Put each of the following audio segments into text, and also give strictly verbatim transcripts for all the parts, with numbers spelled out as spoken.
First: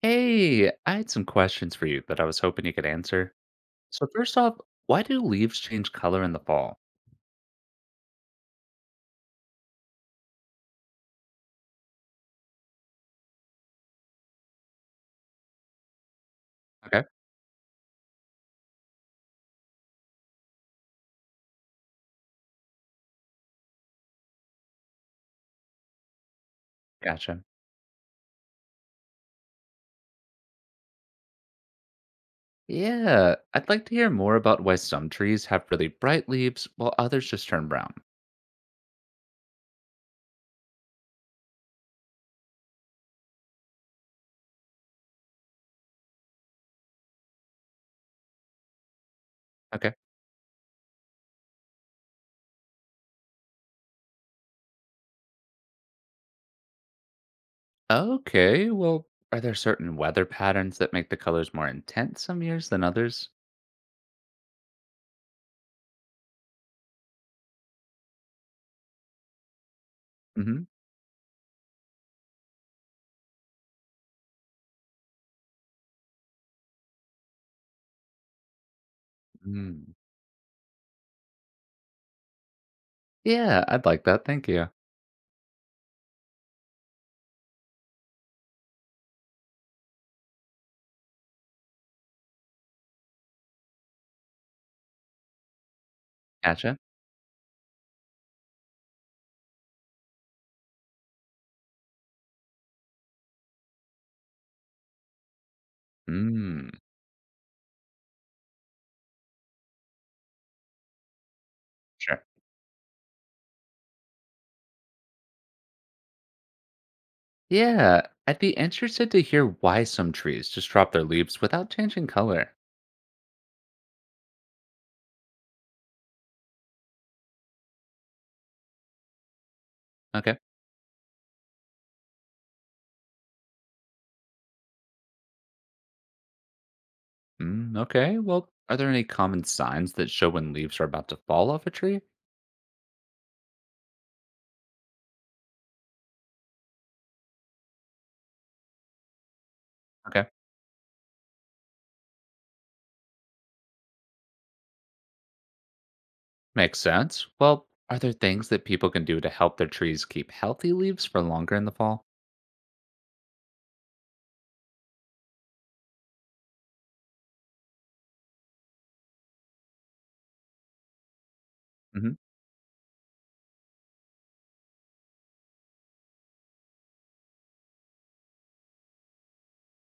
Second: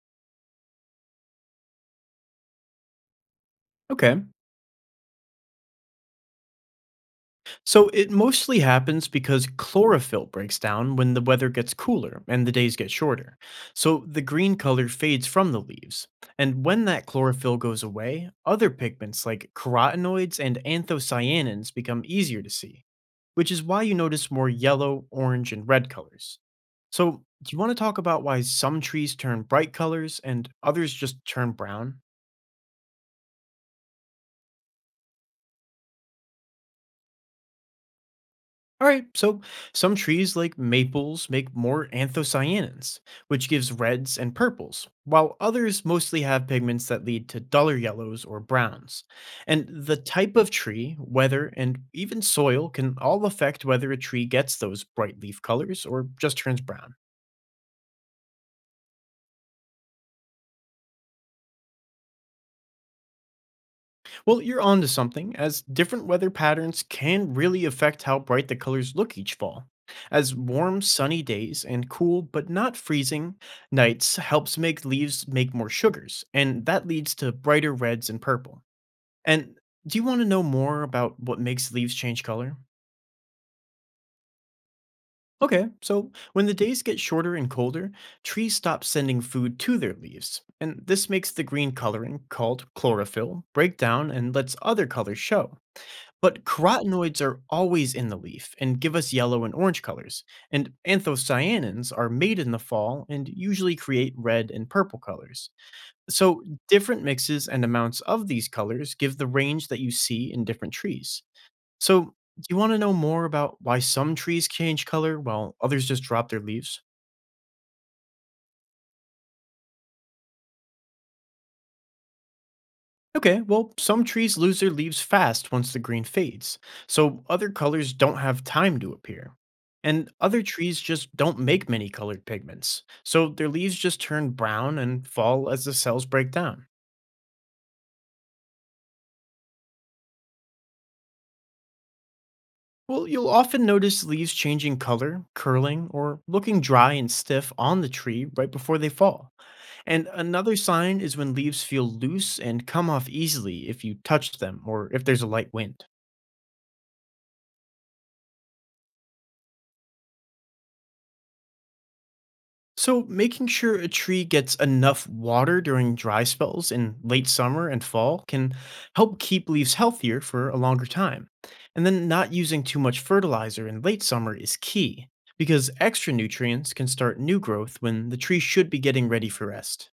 Hey, I had some questions for you that I was hoping you could answer. So Okay. first off, why do leaves change color in the fall? So it mostly happens because chlorophyll breaks down when the weather gets cooler and the days get shorter. So the green color fades from the leaves. And when Okay, that chlorophyll goes away, other pigments like carotenoids and anthocyanins become easier to see, which is why you notice more yellow, orange, and red colors. So, gotcha. do you want to talk about why some trees turn bright colors and others just turn brown? Yeah, I'd like to hear more about why some trees have really bright leaves while others just turn brown. All right, so some trees like maples make more anthocyanins, which gives reds and purples, while others mostly have pigments that lead to duller yellows or browns. And Okay. the type of tree, weather, and even soil can all affect whether a tree gets those bright leaf colors or just turns brown. Okay, well, are there certain weather patterns that make the colors more intense some years than others? Well, you're onto something, as different weather patterns can really affect how bright the colors look each fall. As Mm-hmm. warm, sunny days and cool but not freezing nights helps make leaves make more sugars, and that leads to brighter reds and purple. And Mm. do you want to know more about what makes leaves change color? Yeah, I'd like that. Thank you. Okay, so when the days get shorter and colder, trees stop sending food to their leaves, and this makes the green coloring, called chlorophyll, break down and lets other colors show. But Gotcha. carotenoids are always in the leaf and give us yellow and orange colors, and anthocyanins are made in the fall and usually create red and purple colors. So, Mm, different mixes and amounts of these colors give the range that you see in different trees. So, sure. do you want to know more about why some trees change color while others just drop their leaves? Yeah, I'd be interested to hear why some trees just drop their leaves without changing color. Okay, well, some trees lose their leaves fast once the green fades, so other colors don't have time to appear. And Okay. other trees just don't make many colored pigments, so their leaves just turn brown and fall as the cells break down. Mm, okay. Well, are there any common signs that show when leaves are about to fall off a tree? Well, you'll often notice leaves changing color, curling, or looking dry and stiff on the tree right before they fall. And Okay. another sign is when leaves feel loose and come off easily if you touch them or if there's a light wind. Makes sense. Well, are there things that people can do to help their trees keep healthy leaves for longer in the fall? So, making sure a tree gets enough water during dry spells in late summer and fall can help keep leaves healthier for a longer time. And then, Hmm. not using too much fertilizer in late summer is key, because extra nutrients can start new growth when the tree should be getting ready for rest.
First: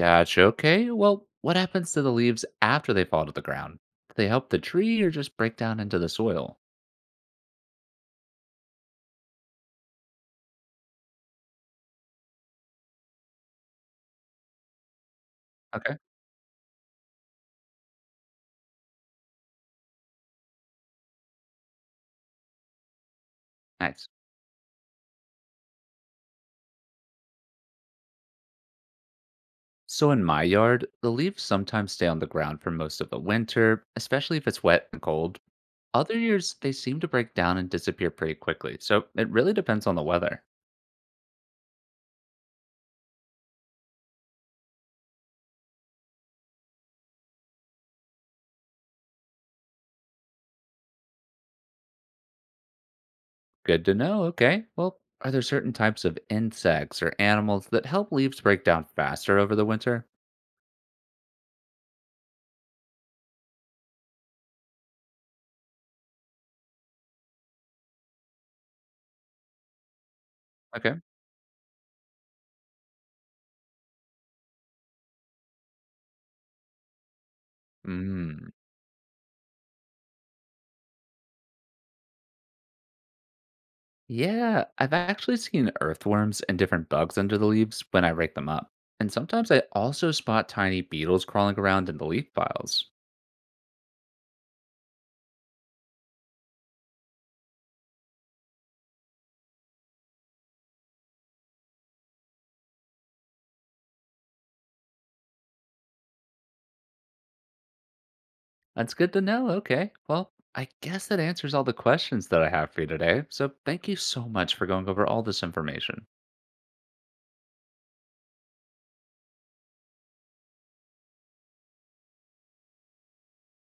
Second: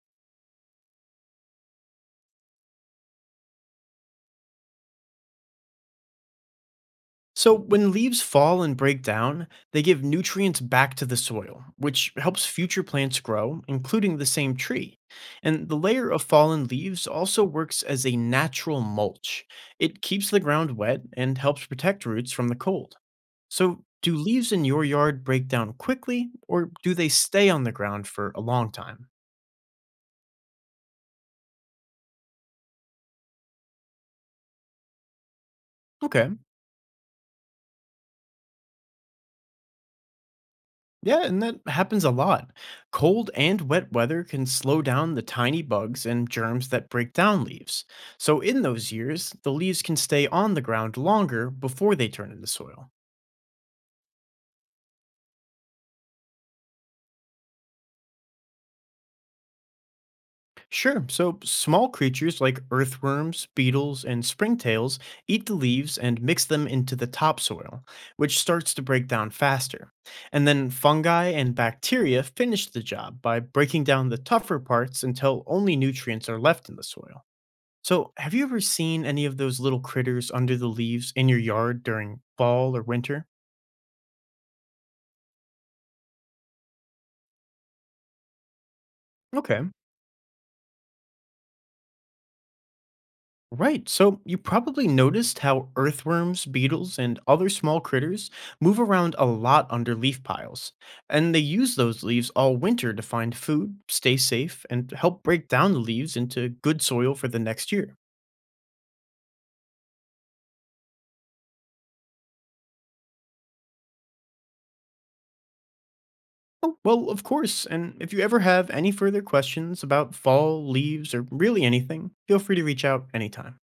Gotcha. Okay. Well, what happens to the leaves after they fall to the ground? Do they help the tree or just break down into the soil? So, when leaves fall and break down, they give nutrients back to the soil, which helps future plants grow, including the same tree. And the Okay. layer of fallen leaves also works as a natural mulch. It keeps the ground wet and helps protect roots from the cold. So, Nice. do leaves in your yard break down quickly, or do they stay on the ground for a long time? So in my yard, the leaves sometimes stay on the ground for most of the winter, especially if it's wet and cold. Other Okay. years, they seem to break down and disappear pretty quickly, so it really depends on the weather. Yeah, and that happens a lot. Cold and wet weather can slow down the tiny bugs and germs that break down leaves. So, in those years, the leaves can stay on the ground longer before they turn into soil. Good to know. Okay. Well, are there certain types of insects or animals that help leaves break down faster over the winter? Sure, so small creatures like earthworms, beetles, and springtails eat the leaves and mix them into the topsoil, which starts to break down faster. And then Okay. fungi and bacteria finish the job by breaking down the tougher parts until only nutrients are left in the soil. So, have you Mm. ever seen any of those little critters under the leaves in your yard during fall or winter? Yeah, I've actually seen earthworms and different bugs under the leaves when I rake them up. And sometimes I Okay. also spot tiny beetles crawling around in the leaf piles. Right. So, you probably noticed how earthworms, beetles, and other small critters move around a lot under leaf piles. And they use those leaves all winter to find food, stay safe, and help break down the leaves into good soil for the next year. That's good to know. Okay. Well, I guess that answers all the questions that I have for you today. So thank you so much for going over all this information. Oh, well, of course. And if you ever have any further questions about fall, leaves, or really anything, feel free to reach out anytime.